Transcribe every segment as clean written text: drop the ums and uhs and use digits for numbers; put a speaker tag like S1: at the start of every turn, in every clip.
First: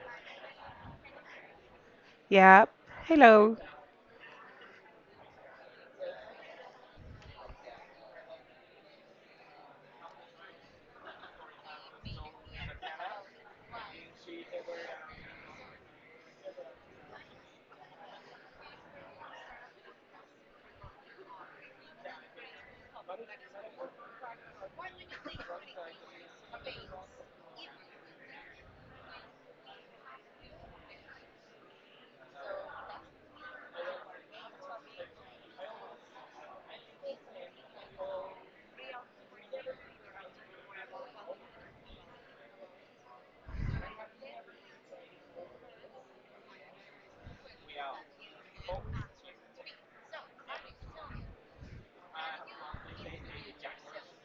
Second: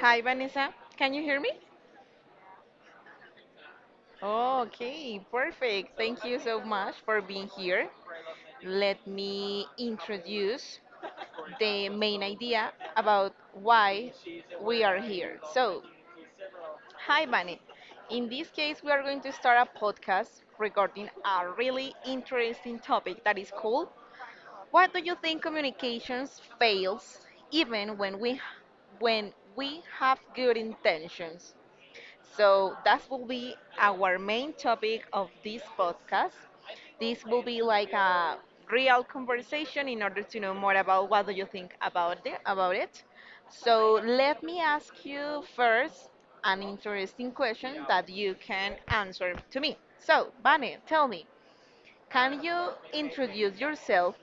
S1: Hi, Vanessa. Can you hear me?
S2: Yeah. Hello.
S1: Oh, Okay, perfect. Thank you so much for being here. Let me introduce the main idea about why we are here. So, hi, Vane. In this case, we are going to start a podcast regarding a really interesting topic that is called, why do you think communications fails even when we have good intentions? So that will be our main topic of this podcast. This will be like a real conversation in order to know more about what do you think about it. So let me ask you first an interesting question that you can answer to me. So, Vane, tell me, can you introduce yourself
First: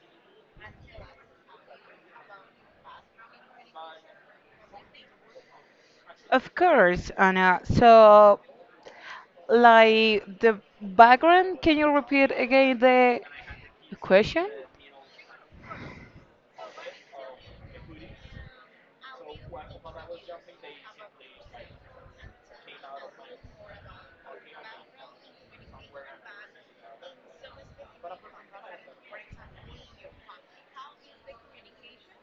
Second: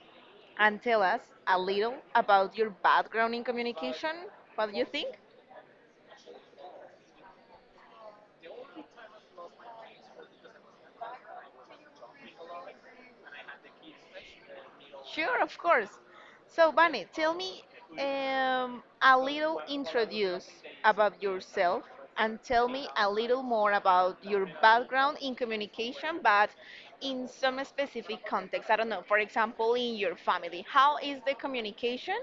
S1: and tell us a little about your background in communication? What do you think?
S2: Of course, Anna. So, like the background, can you repeat again the question?
S1: Sure, of course. So, Bunny, tell me a little, introduce about yourself and tell me a little more about your background in communication, but in some specific context. I don't know, for example, in your family. How is the communication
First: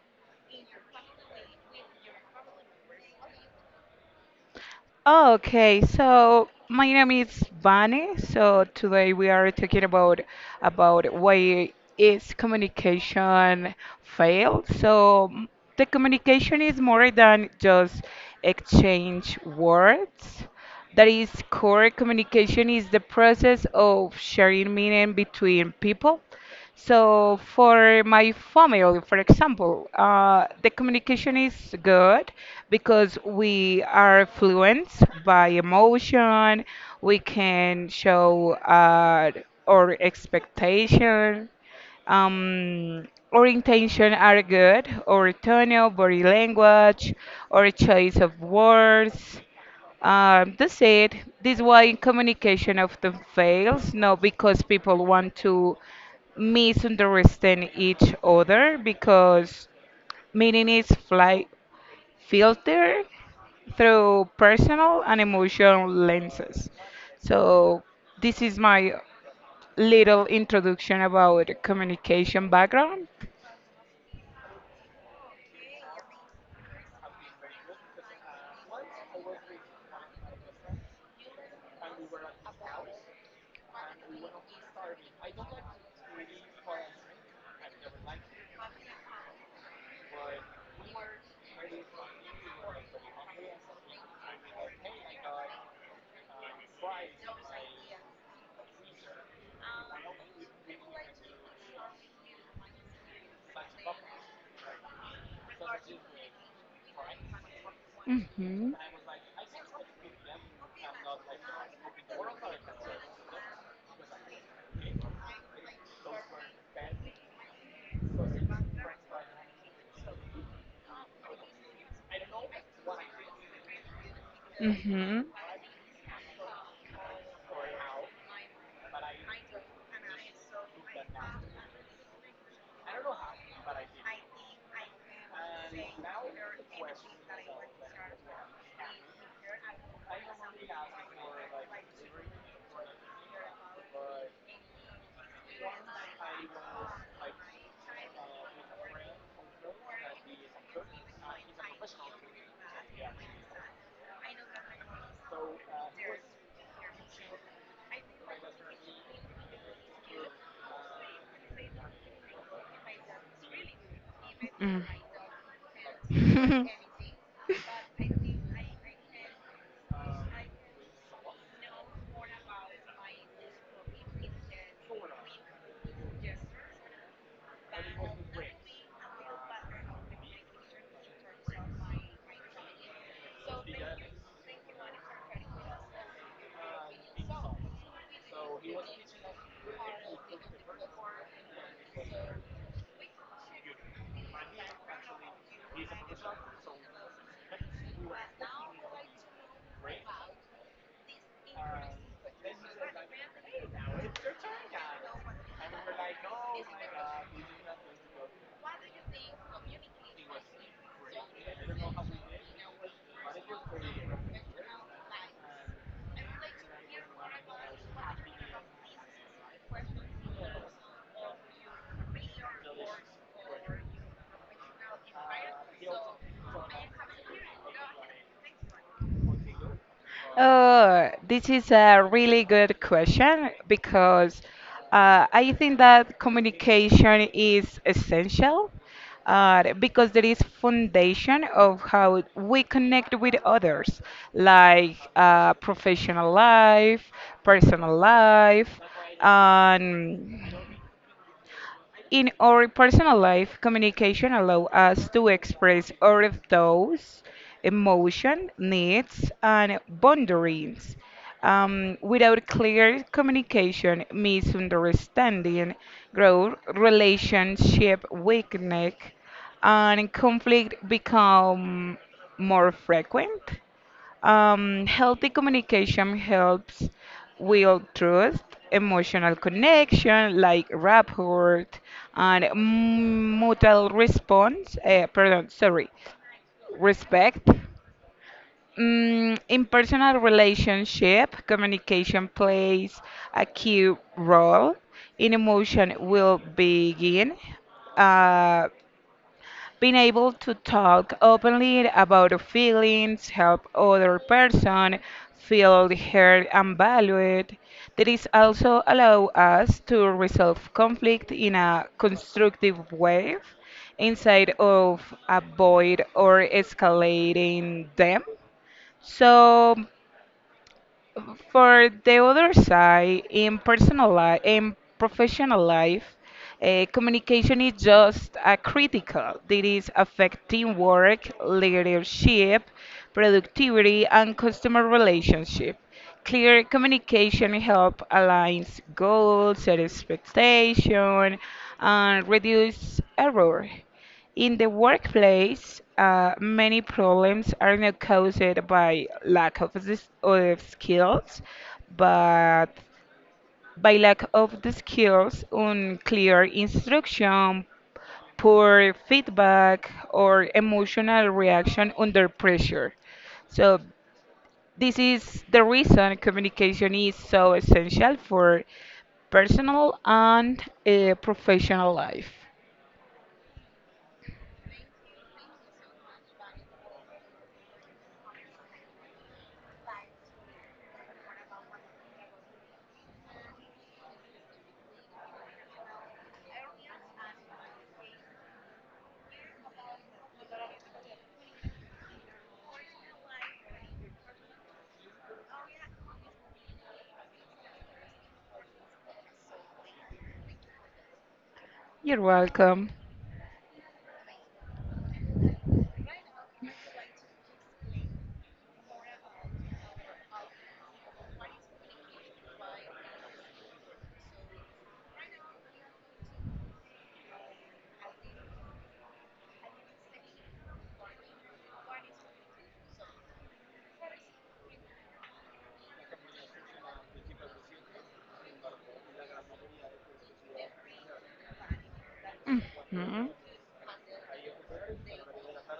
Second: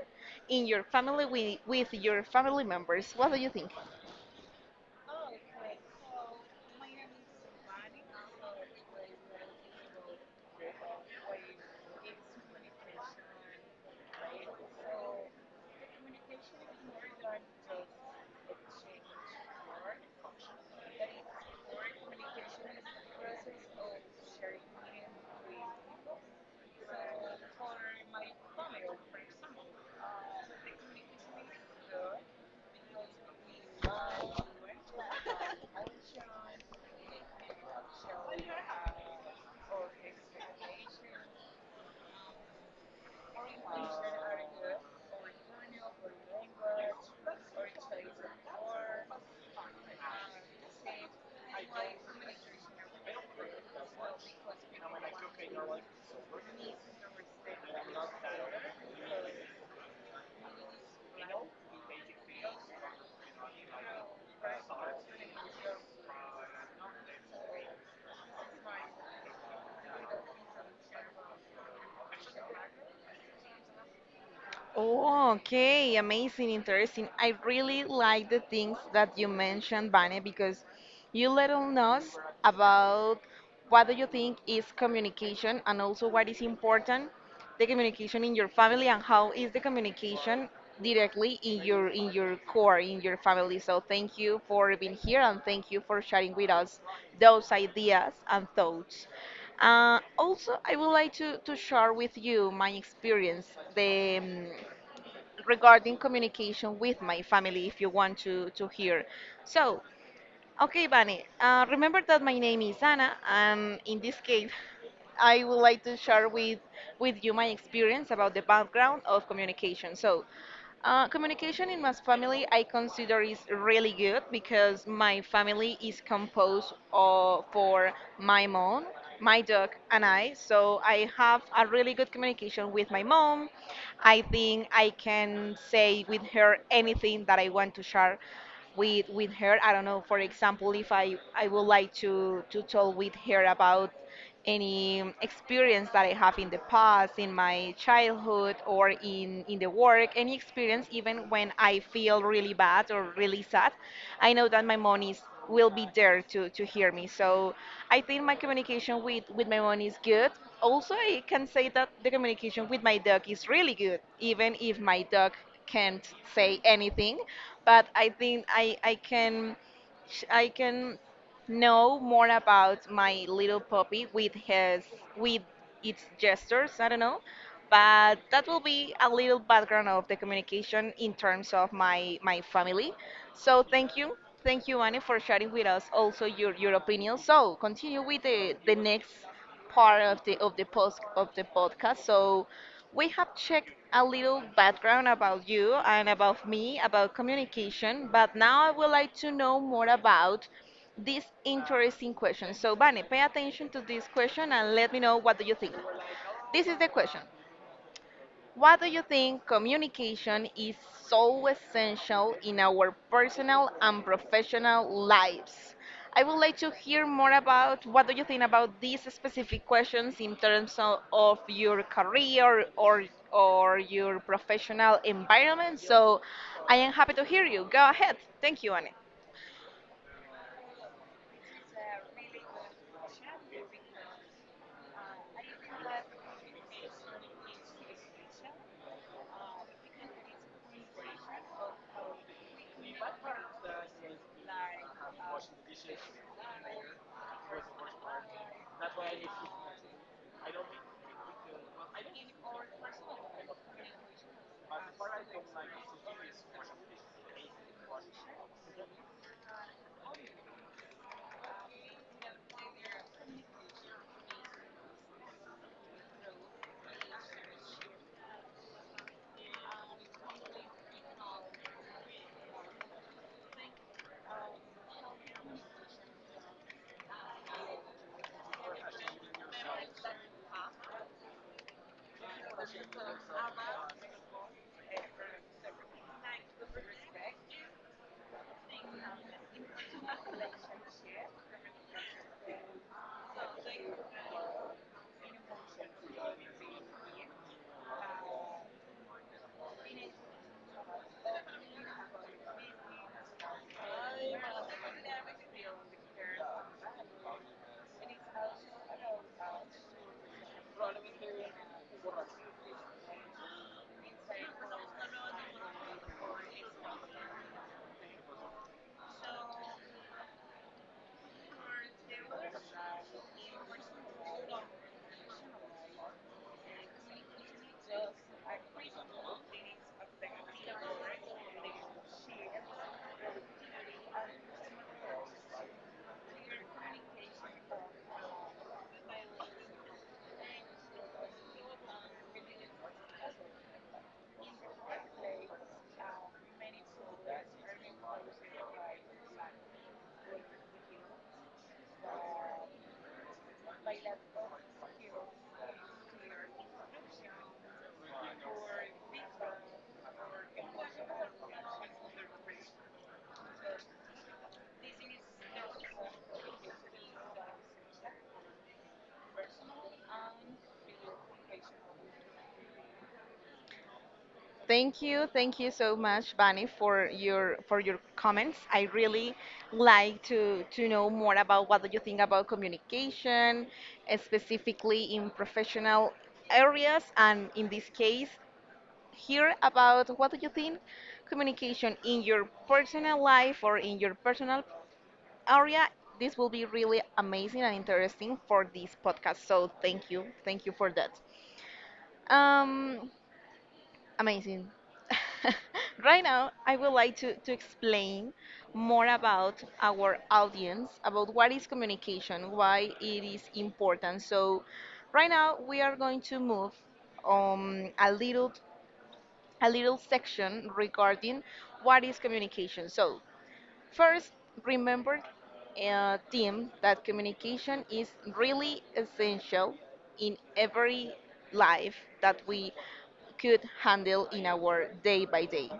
S1: in your family with your family members? What do you think?
S2: Okay, so my name is Vane. So today we are talking about why is communication failed. So the communication is more than just exchange words. That is core communication is the process of sharing meaning between people. So for my family, for example, the communication is good because we are fluent by emotion. We can show our expectation. Our intention are good. Our tone, body language, our choice of words. They said this why communication often fails, not because people want to misunderstand each other, because meaning is fly filtered through personal and emotional lenses. So this is my little introduction about communication background.
S1: Oh, okay, amazing, interesting. I really like the things that you mentioned, Vane, because you let us about what do you think is communication, and also what is important, the communication in your family and how is the communication directly in your core, in your family. So thank you for being here and thank you for sharing with us those ideas and thoughts. Also, I would like to share with you my experience. The Regarding communication with my family, if you want to
S2: Mhm.
S1: hear. So, okay, Bunny, remember that my name is Anna, and in this case, I would like to share with you my experience about the background of communication. So, communication in my family, I consider is really good, because my
S2: Mhm.
S1: family is composed of for my mom, my dog, and I. So I have a really good communication with my mom. I think I can say with her anything that I want to share with her. I don't know, for example, if I would like to talk with her about any experience that I have in the past, in my childhood, or in the work, any experience, even when I feel really bad or really sad, I know that my mom is, will be there to hear me. So I think my communication with my mom is good. Also, I can say that the communication with my dog is really good, even if my dog can't say anything. But I think I can know more about my little puppy with his, with its gestures. I don't know, but that will be a little background of the communication in terms of my family. So thank you, thank you, Annie, for sharing with us also your opinion. So continue with the next part of the post, of the podcast. So we have checked a little background about you and about me, about communication, but now I would like to know more about this interesting question. So, Vane, pay attention to this question and let me know what do you think. This is the question: why do you think communication is so essential in our personal and professional lives? I would like to hear more about what do you think about these specific questions in terms of your career or your professional environment. So I am happy to hear you. Go ahead. Thank you, Anne.
S2: This is a really good question because I think that communication is essential because there is foundation of how we connect with others, like professional life, personal life, and in our personal life, communication allows us to express our thoughts, emotion, needs, and boundaries. Without clear communication, misunderstanding, growth, relationship weakness, and conflict become more frequent. Healthy communication helps build trust, emotional connection like rapport, and mutual response. Pardon, sorry, respect. In personal relationship, communication plays a key role in emotion will begin. uh, Being able to talk openly about our feelings help other person feel heard and valued. That is also allow us to resolve conflict in a constructive way inside of avoid or escalating them. So for the other side, in personal life, in professional life, communication is just a critical. It is affecting work, leadership, productivity, and customer relationship. Clear communication help aligns goals, set expectation, and reduce error. In the workplace, many problems are not caused by lack of, this, of skills, but by lack of the skills, unclear instruction, poor feedback, or emotional reaction under pressure. So, this is the reason communication is so essential for personal and professional life.
S1: Thank you so much, Bani, for your comments. I really like to know more about what do you think about communication, specifically in professional areas, and in this case, here about what do you think communication in your personal life or in your personal area. This will be really amazing and interesting for this podcast. So thank you for that.
S2: You're welcome.
S1: Um, Amazing. Right now, I would like to explain more about our audience, about what is communication, why it is important. So, right now, we are going to move a little section regarding what is communication. So, first, remember, team, that communication is really essential in every life that we
S2: Mhm.
S1: could handle in our day by day.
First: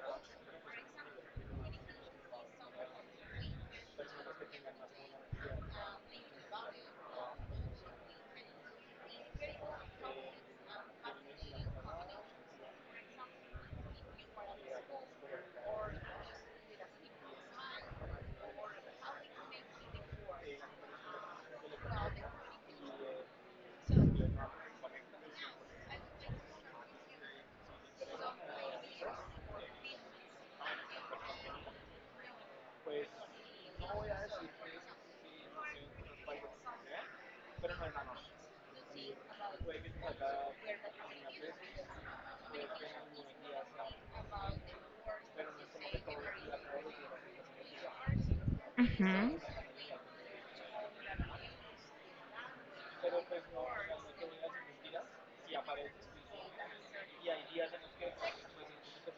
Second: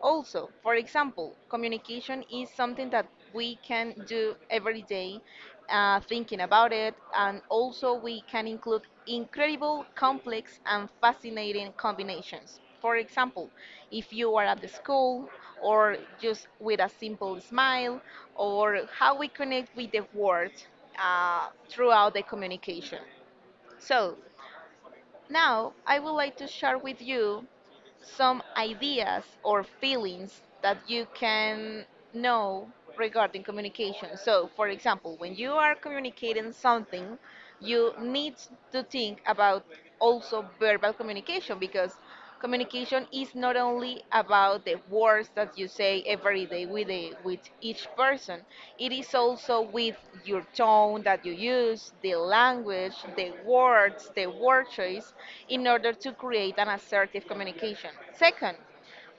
S1: Also, for example, communication is something that we can do every day, thinking about it, and also we can include incredible, complex, and fascinating combinations. For example, if you are at the school, or just with a simple smile, or how we connect with the world throughout the communication. So, now, I would like to share with you some ideas or feelings that you can know regarding communication. So, for example, when you are communicating something, you need to think about also verbal communication, because communication is, it's not only about the words that you say every day with with each person. It is
S2: Mhm.
S1: also with your tone that you use, the language, the words, the word choice, in order to create an assertive communication. Second,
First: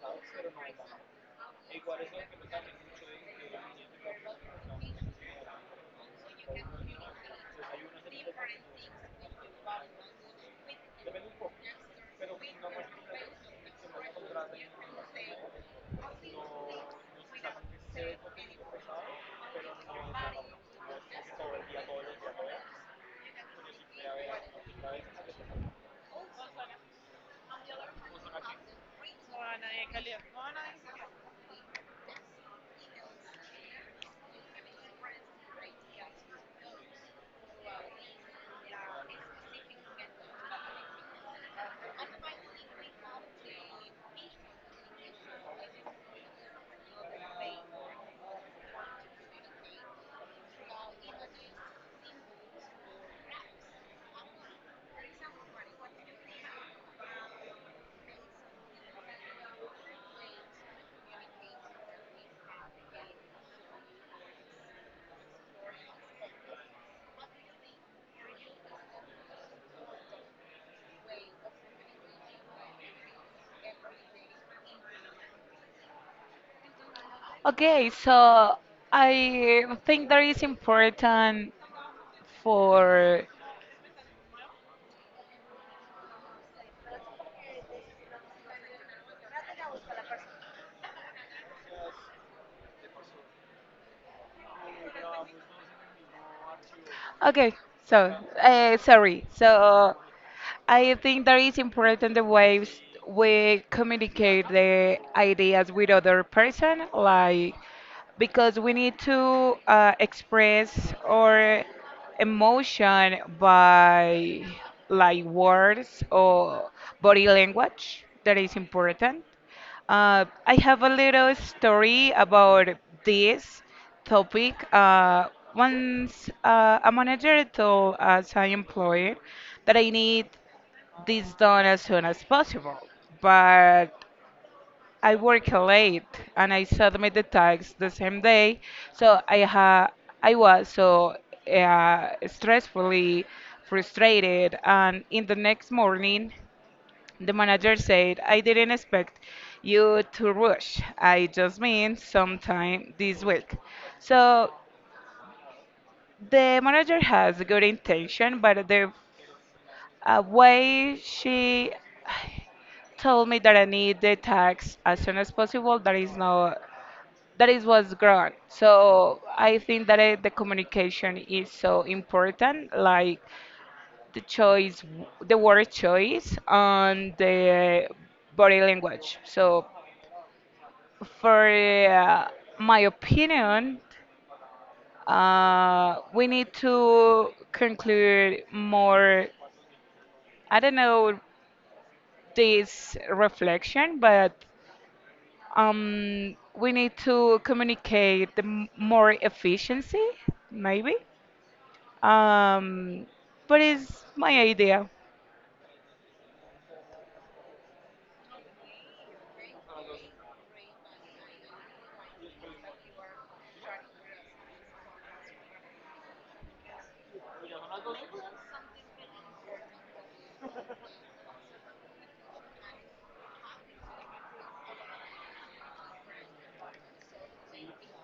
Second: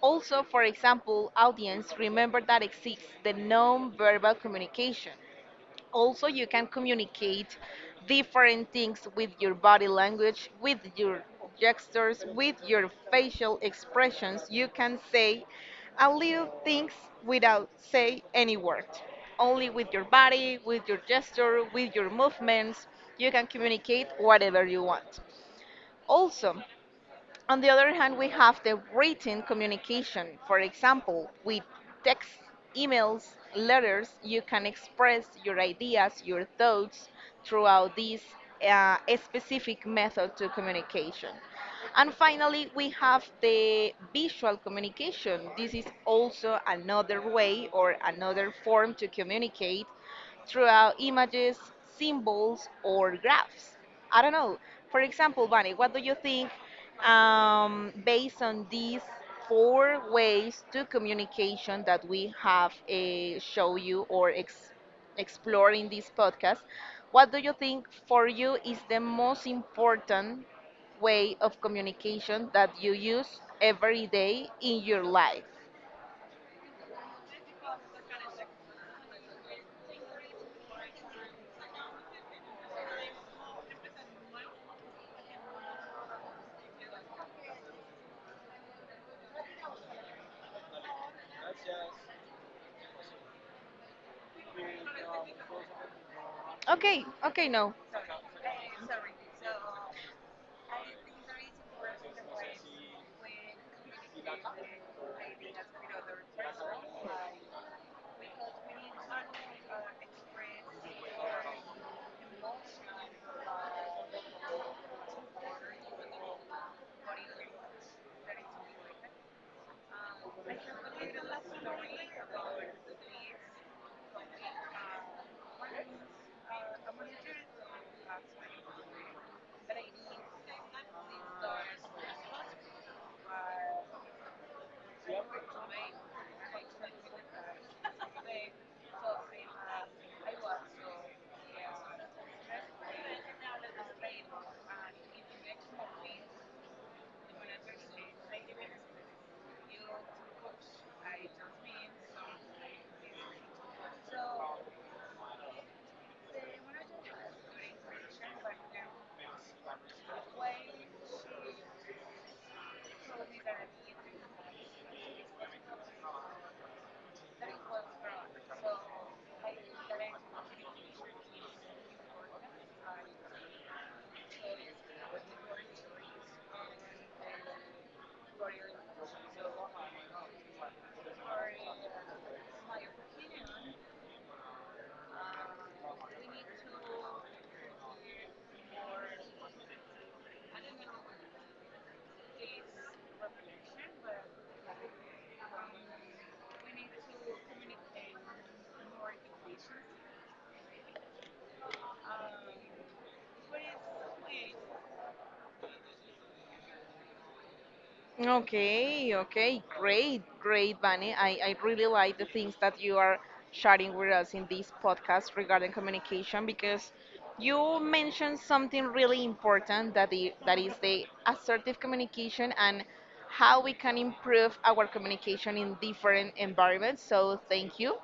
S1: also, for example, audience, remember that exists the non-verbal communication. Also, you can communicate different things with your body language, with your gestures, with your facial expressions. You can say a little things without say any word, only with your body, with your gesture, with your movements. You can communicate whatever you want. Also, on the other hand, we have the written communication. For example, with text, emails, letters, you can express your ideas, your thoughts throughout this specific method to communication. And finally, we have the visual communication. This is also another way or another form to communicate throughout images, symbols, or graphs. I don't know. For example, Bunny, what do you think based on these four ways to communication that we have show you or explore in this podcast? What do you think, for you, is the most important way of communication that you use every day in your life?
S2: Okay, so I think that is important for.
S1: Okay, okay,
S2: Okay,
S1: no.
S2: so sorry. So I think that is important the ways we communicate the ideas with other person, like because we need to express our emotion by like words or body language. That is important. I have a little story about this topic. Once a manager told us an employer that I need this done as soon as possible. But I work late and I submit the tax the same day, so I was so stressfully frustrated. And in the next morning, the manager said, "I didn't expect you to rush. I just mean sometime this week." So the manager has good intention, but the way she told me that I need the tax as soon as possible. That is not That is what's wrong. So I think that the communication is so important, like the choice, the word choice on the body language. So for uh, my opinion, we need to conclude more. I don't know this reflection, but we need to communicate the more efficiency, maybe. Um, but it's my idea.
S1: Okay, okay, great, great, Vani. I really like the things that you are sharing with us in this podcast regarding communication, because you mentioned something really important that that is the assertive communication and how we can improve our communication in different environments. So thank you.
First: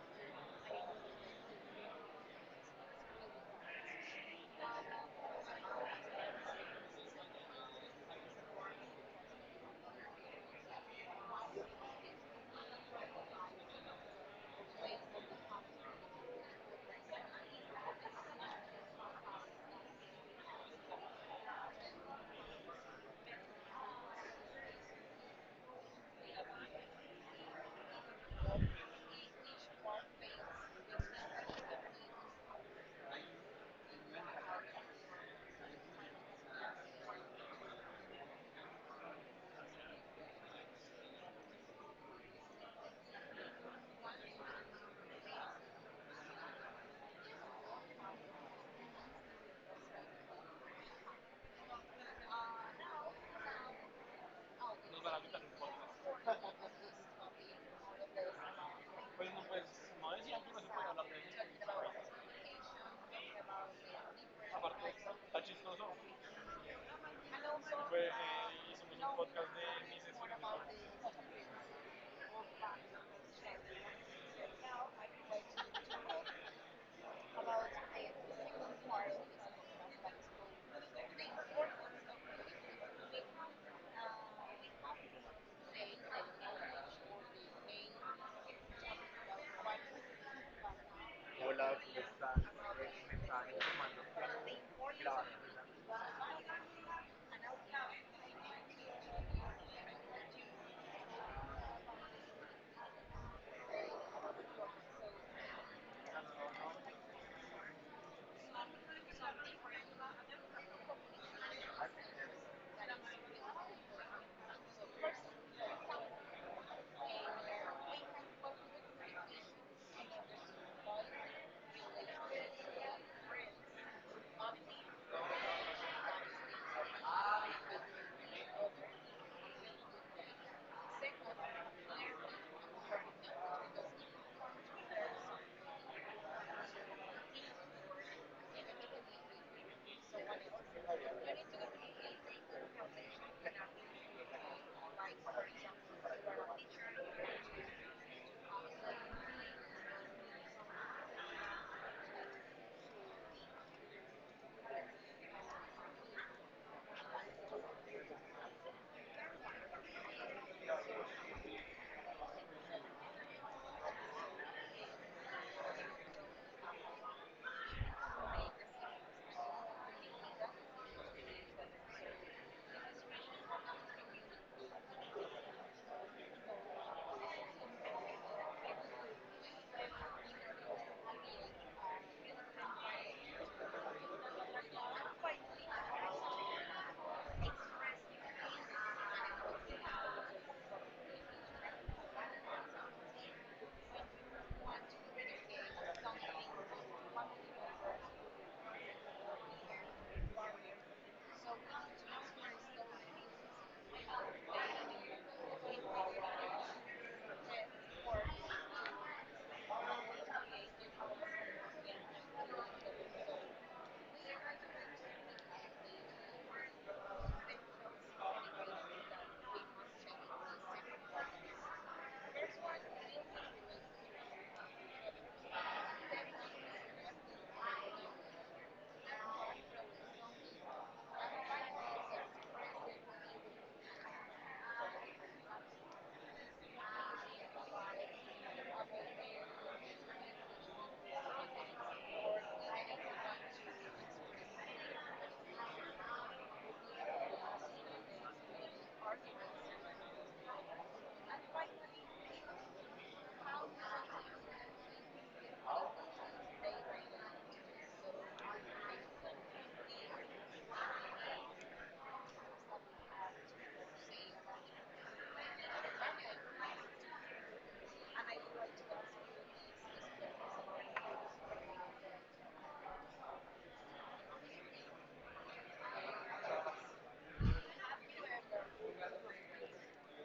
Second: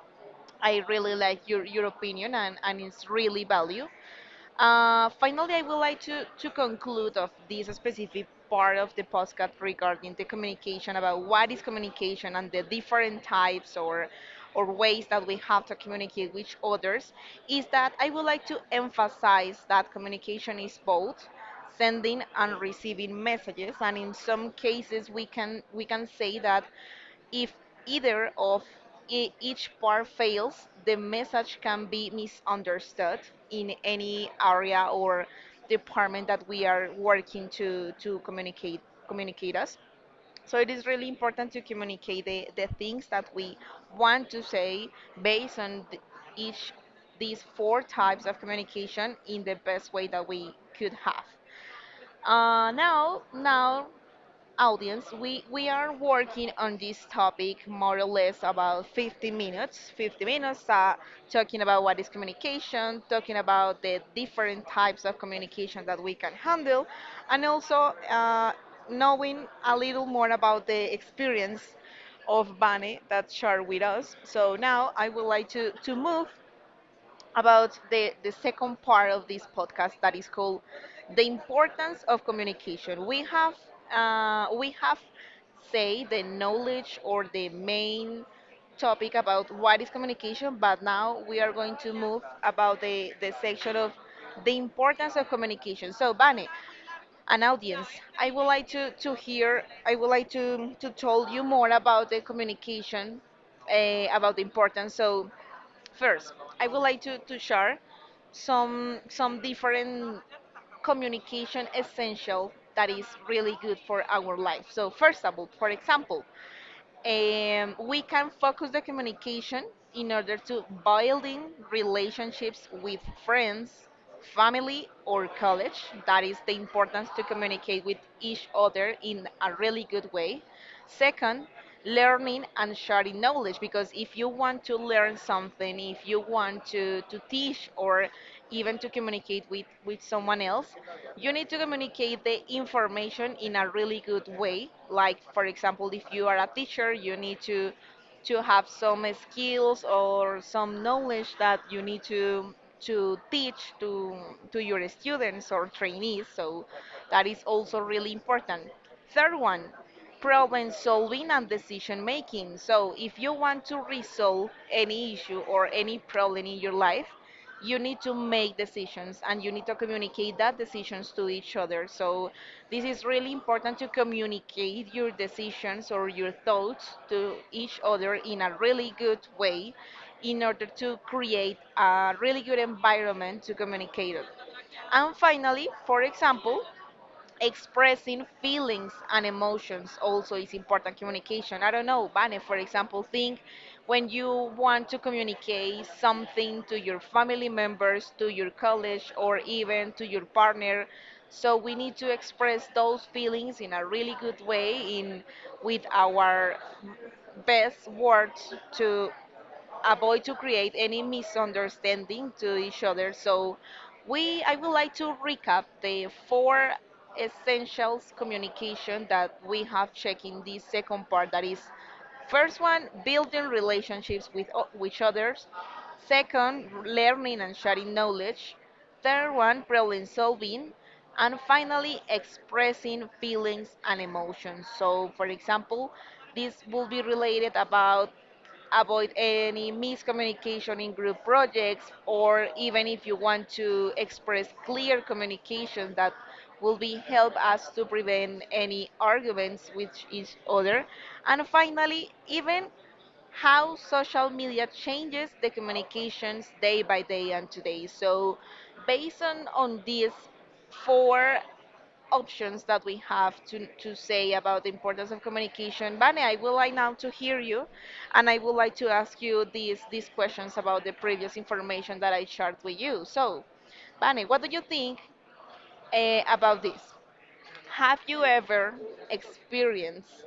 S1: I really like your opinion, and it's really value. Finally, I would like to conclude of this specific part of the podcast regarding the communication about what is communication and the different types or ways that we have to communicate with others, is that I would like to emphasize that communication is both sending and receiving messages, and in some cases we can say that if either of each part fails, the message can be misunderstood in any area or department that we are working to communicate us. So it is really important to communicate the things that we want to say based on each these four types of communication in the best way that we could have. Now audience, we are working on this topic more or less about 50 minutes. 50 minutes talking about what is communication, talking about the different types of communication that we can handle, and also knowing a little more about the experience of Bane that shared with us. So now I would like to move about the second part of this podcast, that is called the importance of communication. We have say the knowledge or the main topic about what is communication, but now we are going to move about the section of the importance of communication. So, Bane, an audience, I would like to hear I would like to tell you more about the communication, about the importance. So, first, I would like to share some different communication essential that is really good for our life. So first of all, for example, we can focus the communication in order to building relationships with friends, family, or college. That is the importance to communicate with each other in a really good way. Second, learning and sharing knowledge, because if you want to learn something, if you want to teach or even to communicate with someone else, you need to communicate the information in a really good way. Like, for example, if you are a teacher, you need to have some skills or some knowledge that you need to teach to your students or trainees, so that is also really important. Third one, problem solving and decision making. So if you want to resolve any issue or any problem in your life, you need to make decisions and you need to communicate that decisions to each other. So this is really important to communicate your decisions or your thoughts to each other in a really good way in order to create a really good environment to communicate it. And finally, for example, expressing feelings and emotions also is important communication. I don't know, Vane, for example, think when you want to communicate something to your family members, to your college, or even to your partner, so we need to express those feelings in a really good way in with our best words to avoid to create any misunderstanding to each other. So we I would like to recap the four essentials communication that we have checked in this second part, that is, first one, building relationships with with others, second, learning and sharing knowledge, third one, problem solving, and finally, expressing feelings and emotions. So, for example, this will be related about avoid any miscommunication in group projects, or even if you want to express clear communication, that will be help us to prevent any arguments with each other, and finally even how social media changes the communications day by day and today. So based on these four options that we have to say about the importance of communication, Vane, I would like now to hear you, and I would like to ask you these questions about the previous information that I shared with you. So, Vane, what do you think about this? Have you ever experienced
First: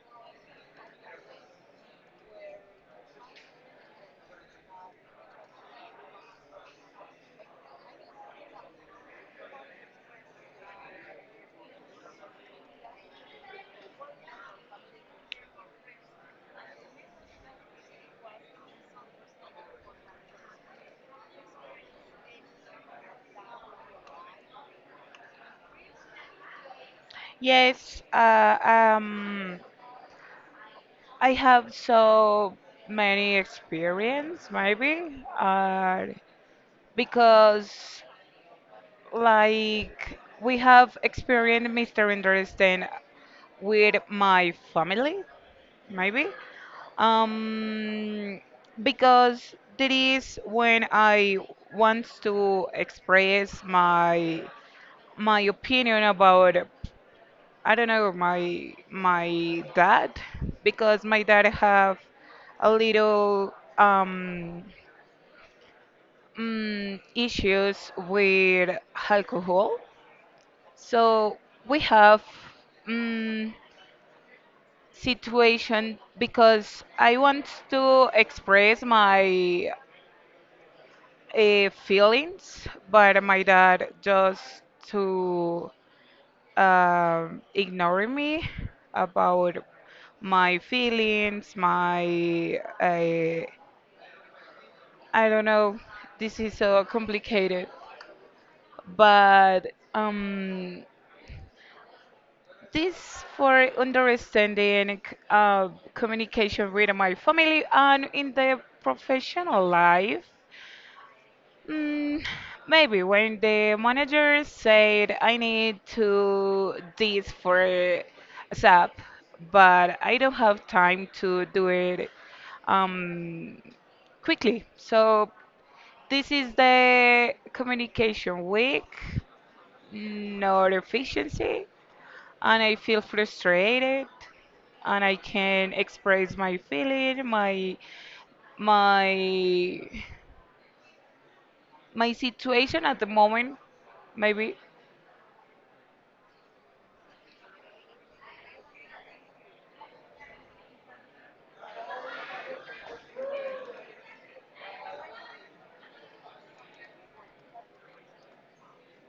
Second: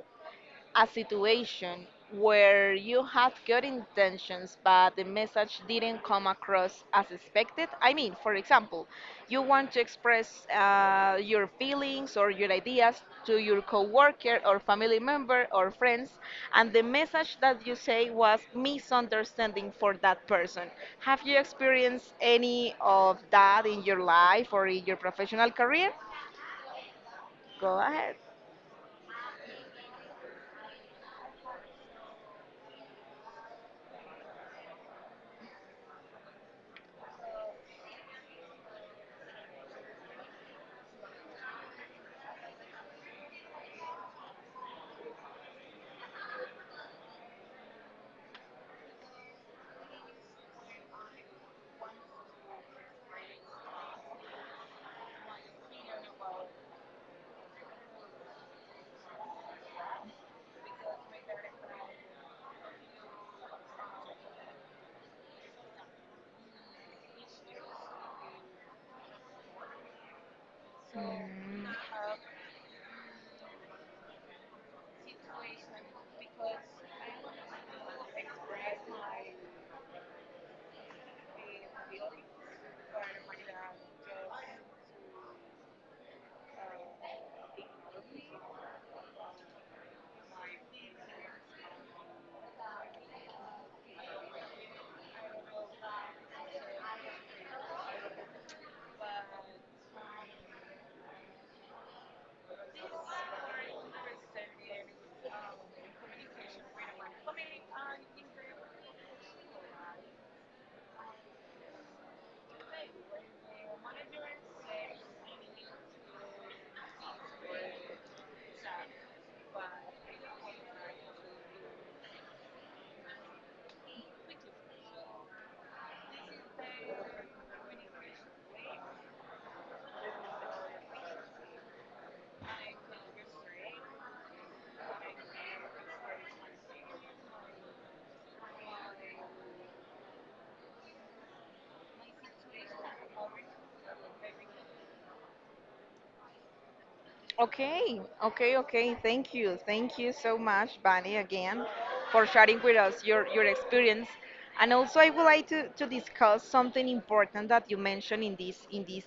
S1: a situation where you had good intentions but the message didn't come across as expected? I mean, for example, you want to express your feelings or your ideas to your coworker or family member or friends, and the message that you say was misunderstanding for that person. Have you experienced any of that in your life or in your professional career? Go
S2: Yes,
S1: ahead.
S2: I have so many experience, maybe, because like we have experienced misunderstanding with my family, maybe. Um, because that is when I want to express my opinion about I don't know my dad because my dad have a little issues with alcohol. So
S1: Mm.
S2: we have mm, situation because I want to express my feelings, but my dad just to ignore me about my feelings, my. I don't know. This is so complicated, but this for understanding uh, communication with my family and in the professional life. Mm, Maybe when the manager said I need to this for SAP, but I don't have time to do it um, quickly. So this is the communication week, not efficiency, and I feel frustrated and I can express my feeling, my my situation at the moment, maybe.
S1: Okay, okay, okay. Thank you. Thank you so much, Bunny, again, for sharing with us your experience. And also I would like to discuss something important that you mentioned in this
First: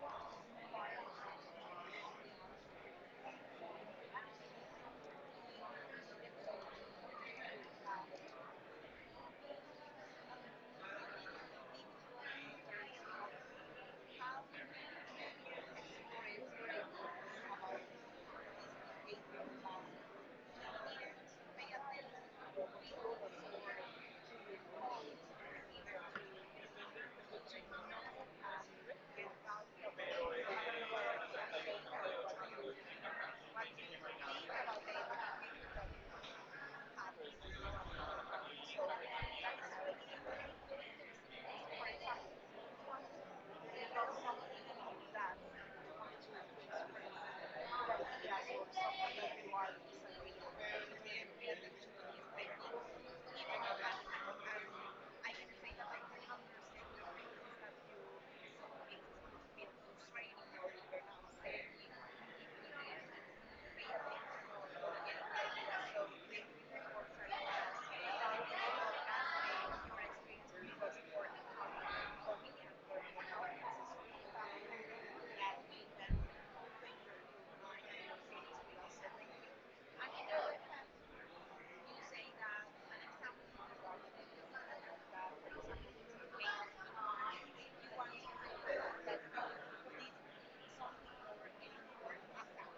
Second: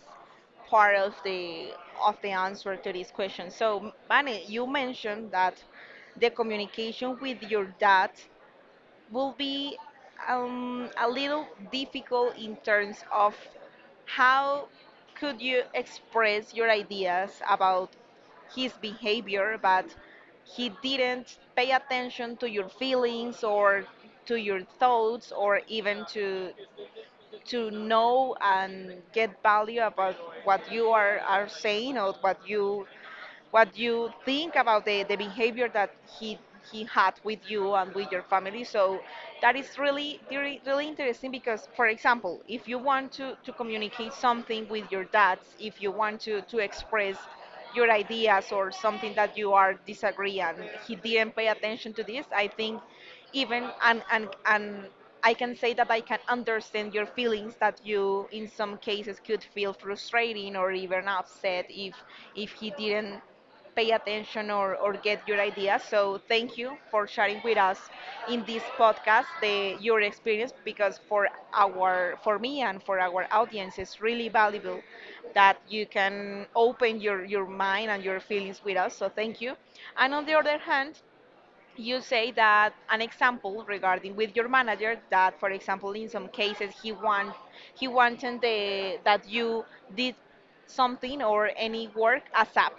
S1: part of the answer to this question. So, Bunny, you mentioned that the communication with your dad will be a little difficult in terms of how could you express your ideas about his behavior, but he didn't pay attention to your feelings or to your thoughts, or even to know and get value about what you are saying, or what you think about the behavior that he had with you and with your family. So that is really really, really interesting because, for example, if you want to communicate something with your dads, if you want to express your ideas or something that you are disagree, and he didn't pay attention to this, I think, even and I can say that I can understand your feelings, that you in some cases could feel frustrating or even upset if he didn't pay attention or get your ideas. So thank you for sharing with us in this podcast the your experience, because for our for me and for our audience it's really valuable that you can open your mind and your feelings with us. So thank you. And on the other hand, you say that an example regarding with your manager, that for example in some cases he wanted the, that you did something or any work asap,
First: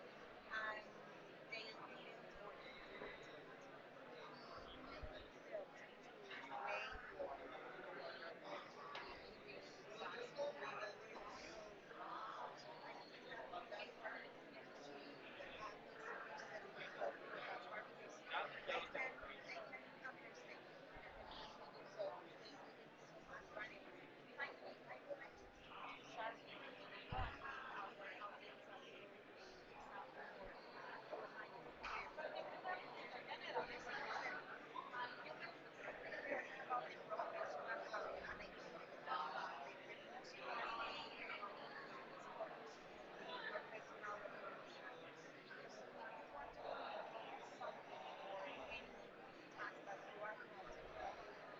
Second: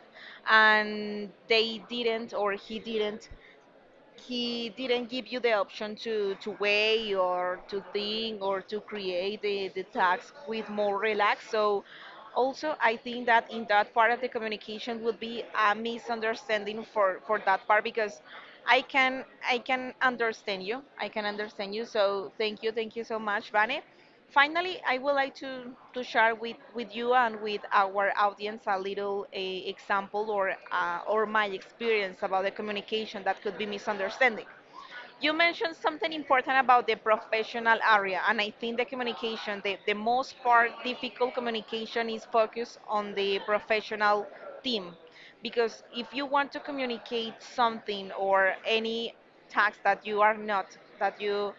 S1: and they didn't or he didn't give you the option to weigh or to think or to create the task with more relax. So also I think that in that part of the communication would be a misunderstanding for that part, because I can understand you. I can understand you. So thank you so much, Vane. Finally, I would like to share with you and with our audience a little a example, or my experience about the communication that could be misunderstanding. You mentioned something important about the professional area, and I think the communication, the most part difficult communication is focused on the professional team. Because if you want to communicate something or any task that you are not, that you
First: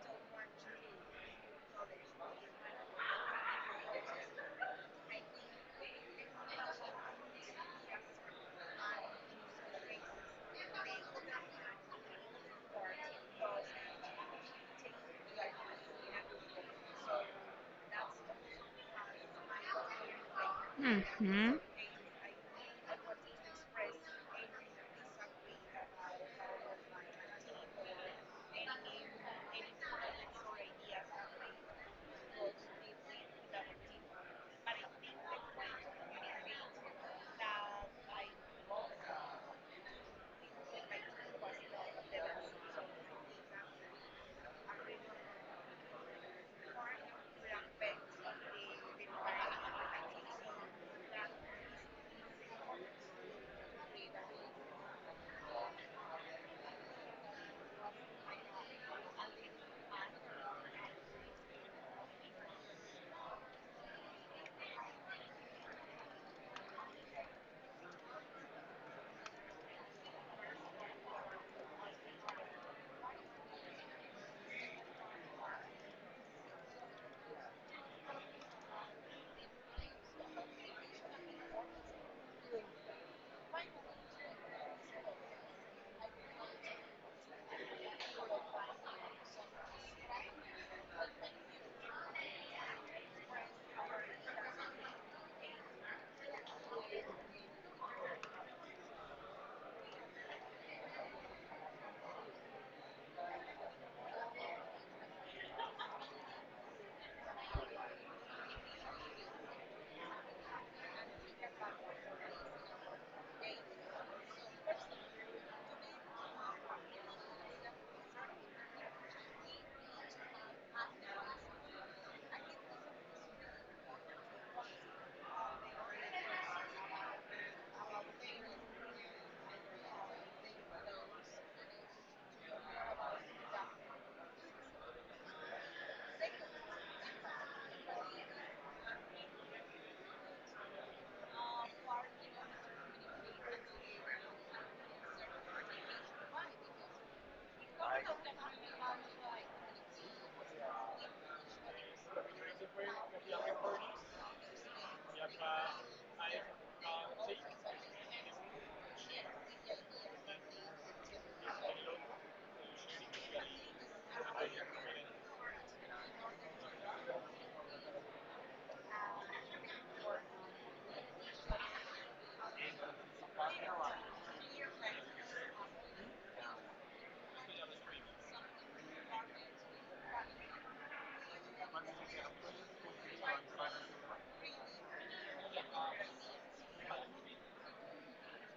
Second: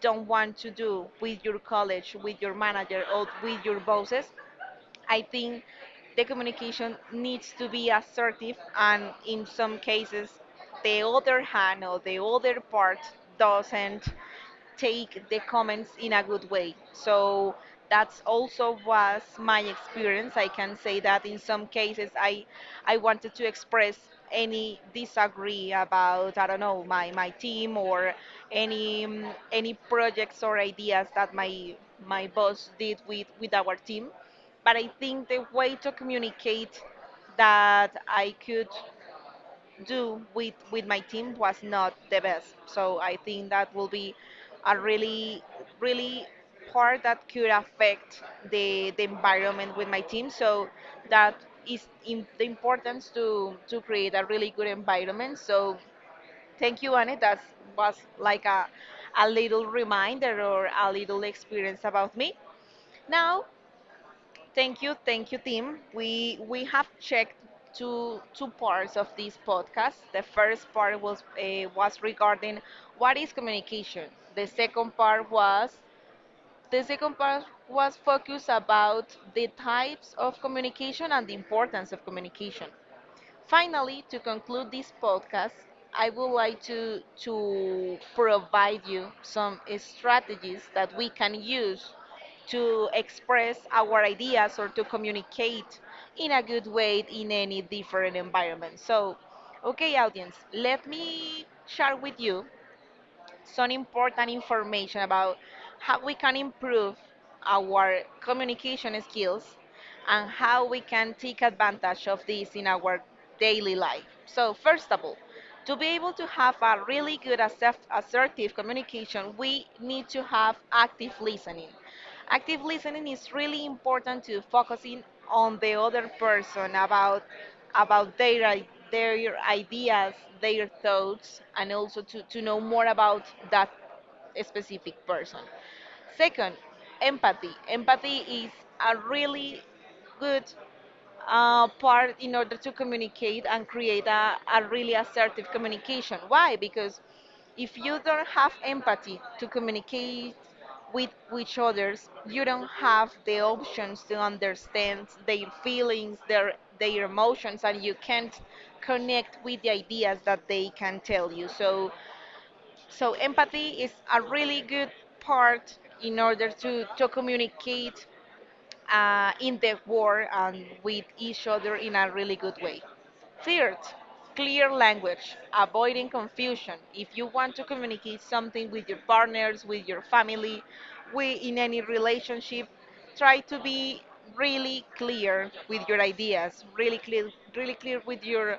S1: don't want to do with your college, with your manager, or with your bosses, I think the communication needs to be assertive, and in some cases, the other hand or the other part doesn't take the comments in a good way. So that's also was my experience. I can say that in
S2: Mhm.
S1: some cases I wanted to express any disagree about, I don't know, my team or any projects or ideas that my boss did with our team. But I think the way to communicate that I could do with my team was not the best. So I think that will be a really really part that could affect the environment with my team. So that is in the importance to create a really good environment. So thank you, Anne. That was like a little reminder or a little experience about me. Now thank you, thank you, team. We have checked two parts of this podcast. The first part was regarding what is communication. The second part was the second part was focused about the types of communication and the importance of communication. Finally, to conclude this podcast, I would like to provide you some strategies that we can use to express our ideas or to communicate in a good way in any different environment. So, okay, audience, let me share with you some important information about how we can improve our communication skills and how we can take advantage of this in our daily life. So, first of all, to be able to have a really good assertive communication, we need to have active listening. Active listening is really important to focusing on the other person about their their ideas, their thoughts, and also to know more about that specific person. Second, empathy. Empathy is a really good part in order to communicate and create a really assertive communication. Why? Because if you don't have empathy to communicate with each others, you don't have the options to understand their feelings, their emotions, and you can't connect with the ideas that they can tell you. So so empathy is a really good part in order to communicate in the war and with each other in a really good way. Third, clear language, avoiding confusion. If you want to communicate something with your partners, with your family, we, in any relationship, try to be really clear with your ideas, really clear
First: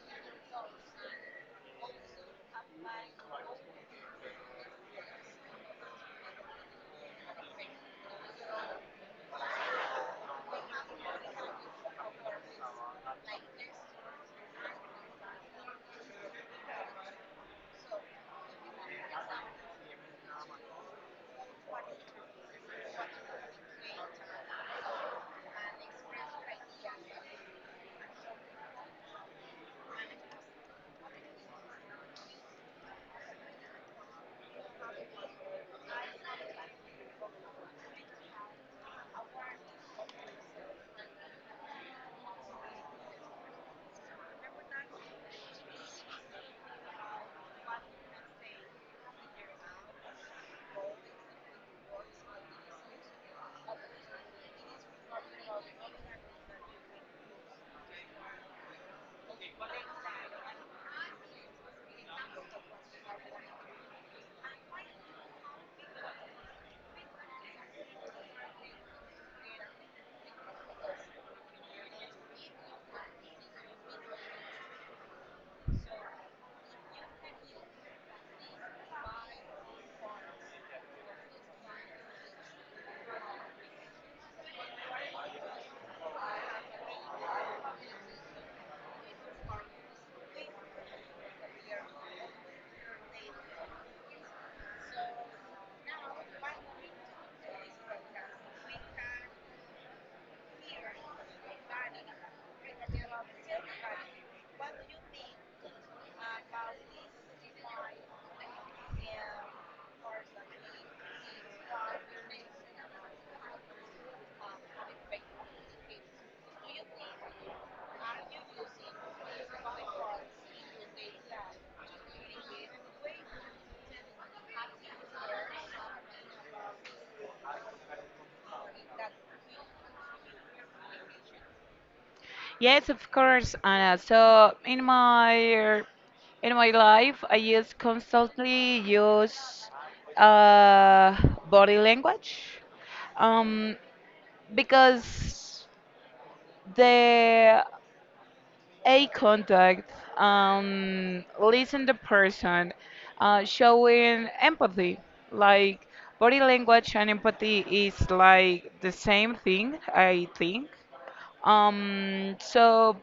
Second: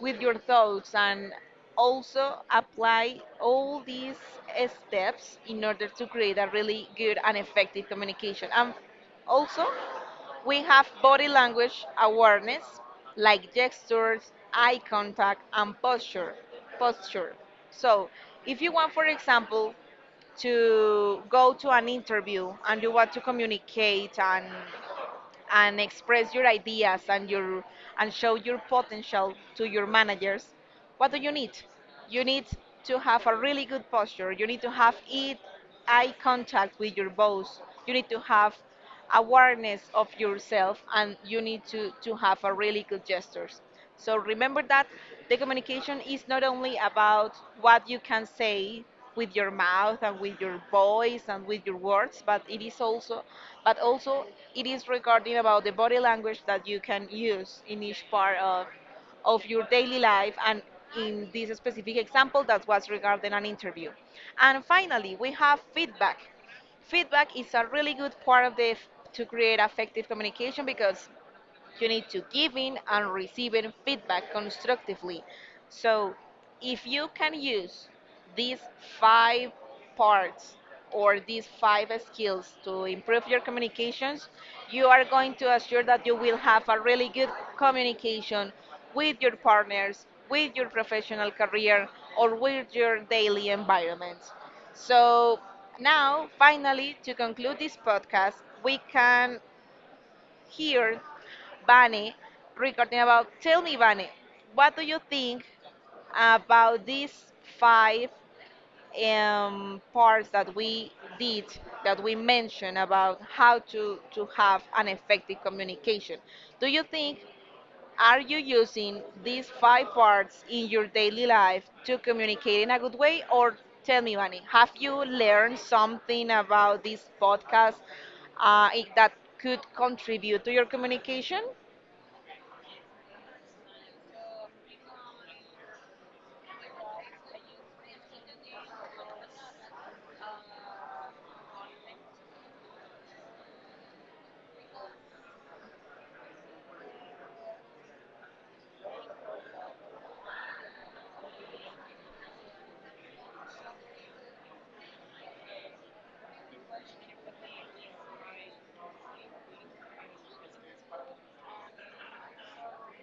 S1: with your thoughts, and also apply all these steps in order to create a really good and effective communication. And also we have body language awareness, like gestures, eye contact, and posture. Posture. So, if you want, for example, to go to an interview and you want to communicate and express your ideas and your and show your potential to your managers, what do you need? You need to have a really good posture, you need to have it eye contact with your boss, you need to have awareness of yourself, and you need to have a really good gestures. So remember that the communication is not only about what you can say with your mouth and with your voice and with your words, but it is also, but also it is regarding about the body language that you can use in each part of your daily life and in this specific example that was regarding an interview. And finally, we have feedback. Feedback is a really good part of the to create effective communication, because you need to give in and receiving feedback constructively. So if you can use these five parts or these five skills to improve your communications, you are going to assure that you will have a really good communication with your partners, with your professional career, or with your daily environment. So, now, finally, to conclude this podcast, we can hear Vane recording about, tell me, Vane, what do you think about these five parts that we did that we mentioned about how to have an effective communication? Do you think, are you using these five parts in your daily life to communicate in a good way? Or tell me, Vani, have you learned something about this podcast that could contribute to your communication?
S2: Yes, of course, Anna. So in my life, I use constantly use uh, body language, um, because the eye contact, listen the person, showing empathy, like body language and empathy is like the same thing, I think. Um, so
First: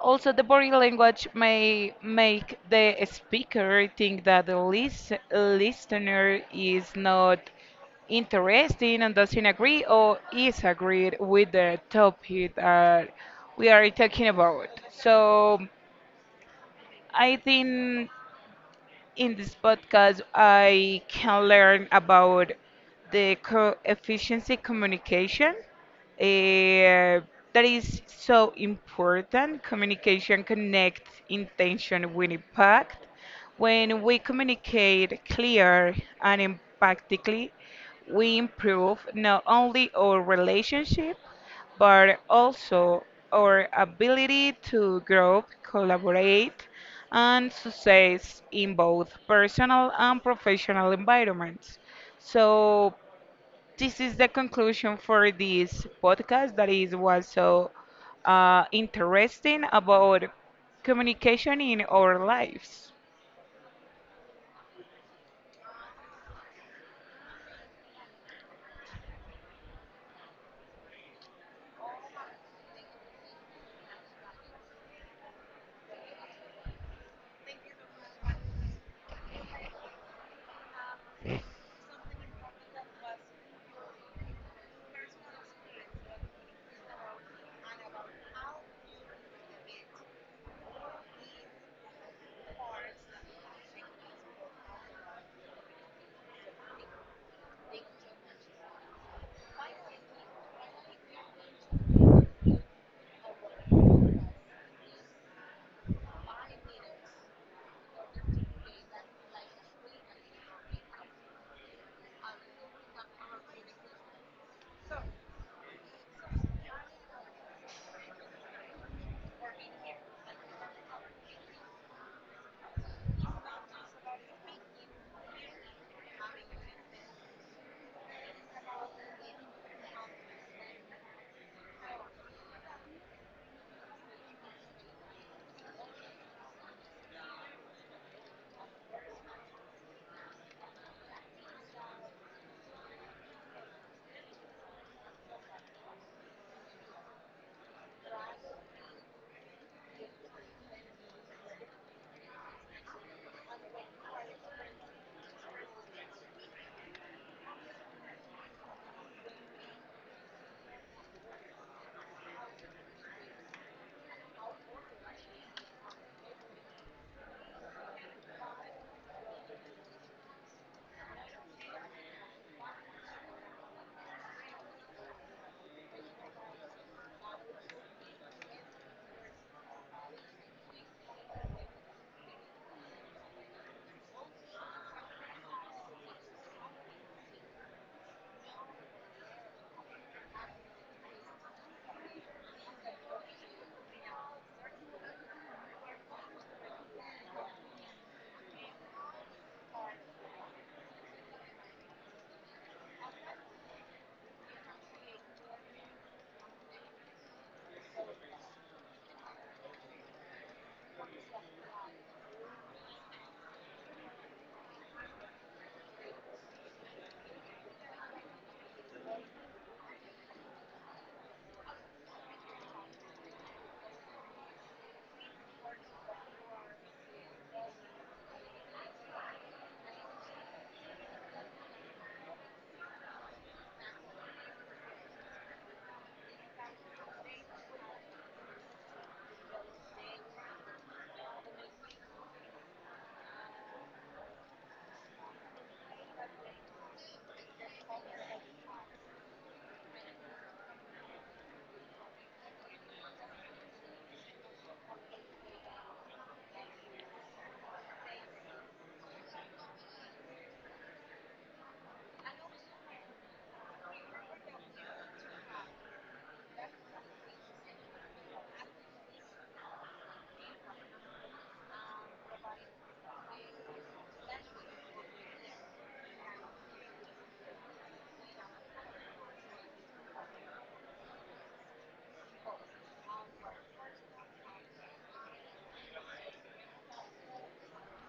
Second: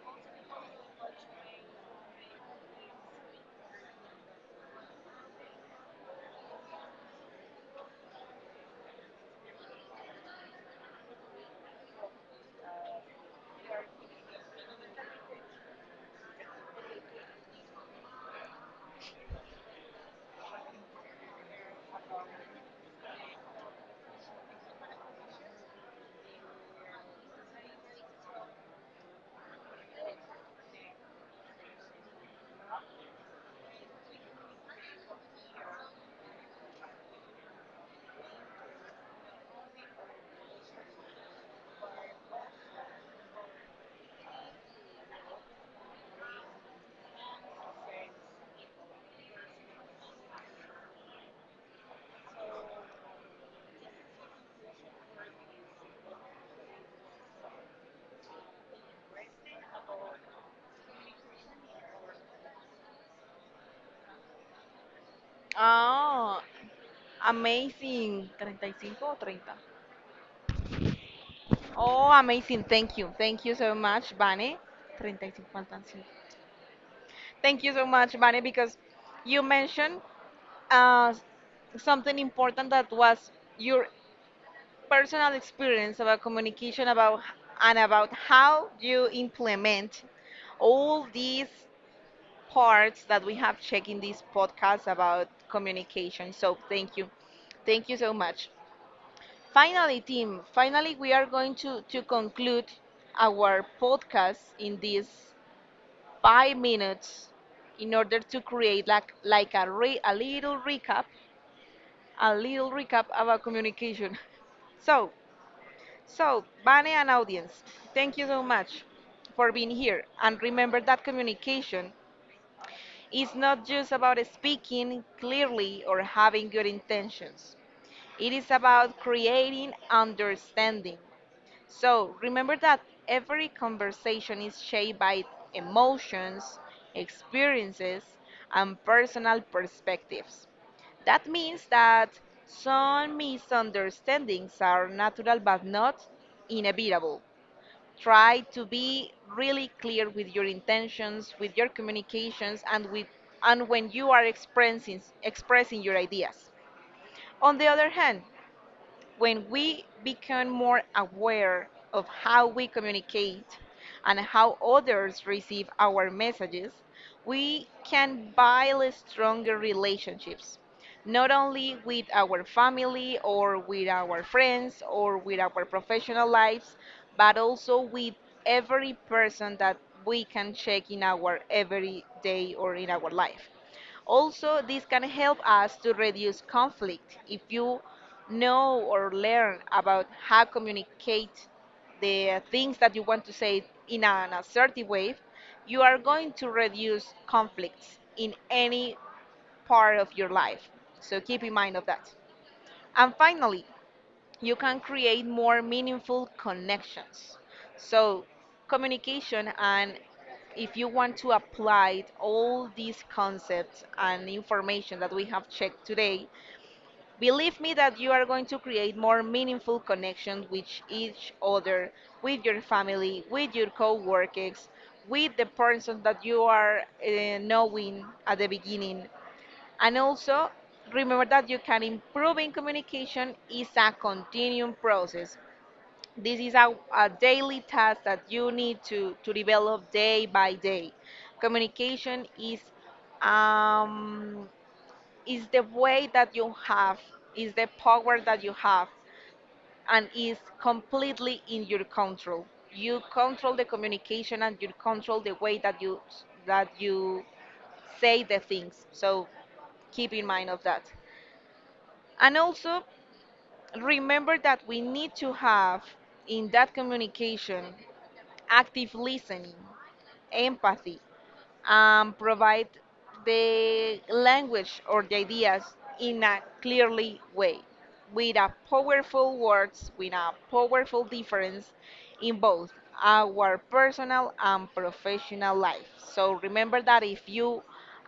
S2: Also, the body language may make the speaker think that the listener is not interesting and doesn't agree or is agreed with the topic that we are talking about. So, I think in this podcast, I can learn about the co efficiency communication. eh, that is so important. Communication connects intention with impact. When we communicate clear and impactfully, we improve not only our relationship but also our ability to grow, collaborate, and success in both personal and professional environments. So this is the conclusion for this podcast that is was so interesting about communication in our lives.
S1: Oh, amazing. 35 o 30. Oh, amazing. Thank you. Thank you so much, Vani. 35 faltan 5. Thank you so much, Vani, because you mentioned uh, something important that was your personal experience about communication and about how you implement all these parts that we have checked in this podcast about communication. So thank you. Thank you so much. Finally, team, finally we are going to conclude our podcast in these 5 minutes in order to create like a little recap about communication. So So, Vane and audience, thank you so much for being here. And remember that communication is not just about speaking clearly or having good intentions, it is about creating understanding. So, remember that every conversation is shaped by emotions, experiences, and personal perspectives. That means that some misunderstandings are natural but not inevitable. Try to be really clear with your intentions, with your communications, and with and when you are expressing your ideas. On the other hand, when we become more aware of how we communicate and how others receive our messages, we can build stronger relationships, not only with our family or with our friends or with our professional lives, but also with every person that we can check in our everyday or in our life. Also, this can help us to reduce conflict. If you know or learn about how communicate the things that you want to say in an assertive way, you are going to reduce conflicts in any part of your life. So keep in mind of that. And finally, you can create more meaningful connections. So, communication, and if you want to apply all these concepts and information that we have checked today, believe me that you are going to create more meaningful connections with each other, with your family, with your co workers, with the person that you are knowing at the beginning. And also, remember that you can improve in communication is a continuing process. This is a daily task that you need to develop day by day. Communication um, is the way that you have, is the power that you have, and is completely in your control. You control the communication and you control the way that you say the things. So keep in mind of that. And also remember that we need to have in that communication active listening, empathy, and provide the language or the ideas in a clearly way, with a powerful words, with a powerful difference in both our personal and professional life. So remember that if you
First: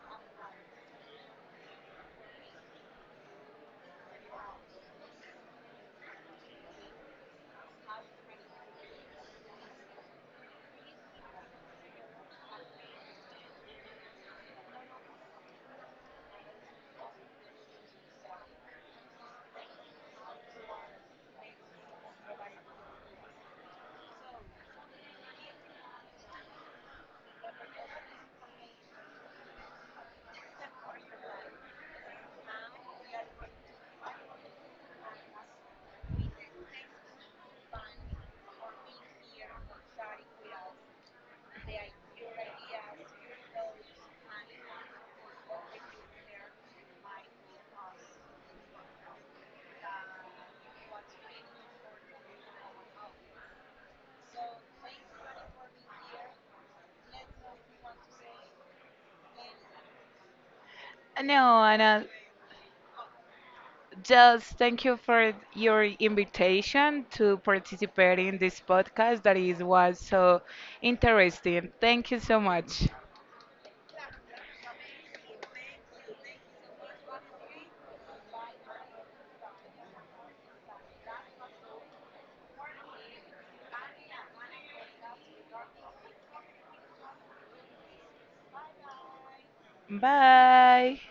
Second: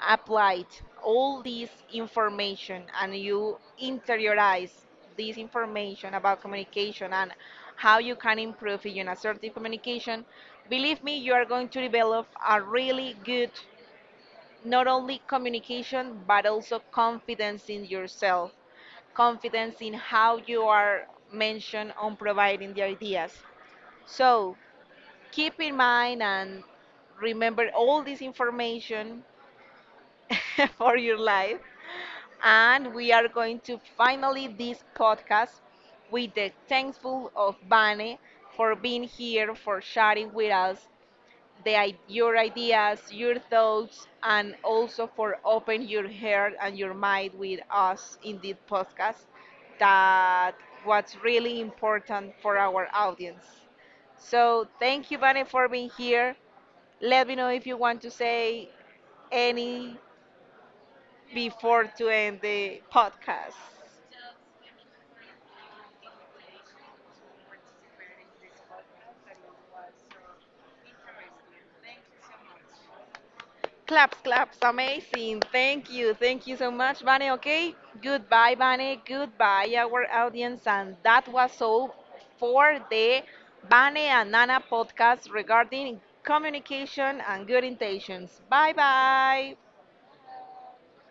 S1: applied all this information and you interiorize this information about communication and how you can improve in assertive communication, believe me, you are going to develop a really good not only communication but also confidence in yourself, confidence in how you are mentioned on providing the ideas. So, keep in mind and remember all this information for your life. And we are going to finally this podcast with the thankful of Bane for being here, for sharing with us your ideas, your thoughts, and also for open your heart and your mind with us in this podcast. That what's really important for our audience. So thank you, Bane, for being here. Let me know if you want to say any
S2: No,
S1: before
S2: Anna,
S1: to end the podcast.
S2: just thank you for your invitation to participate in this podcast that is was so interesting. Thank you so much.
S1: Claps, claps, amazing. Thank you. Thank you so much, Vane. Okay, goodbye, Vane. Goodbye, our audience. And that was all for the Vane and Nana podcast regarding communication and good intentions. Bye bye.
S2: Bye.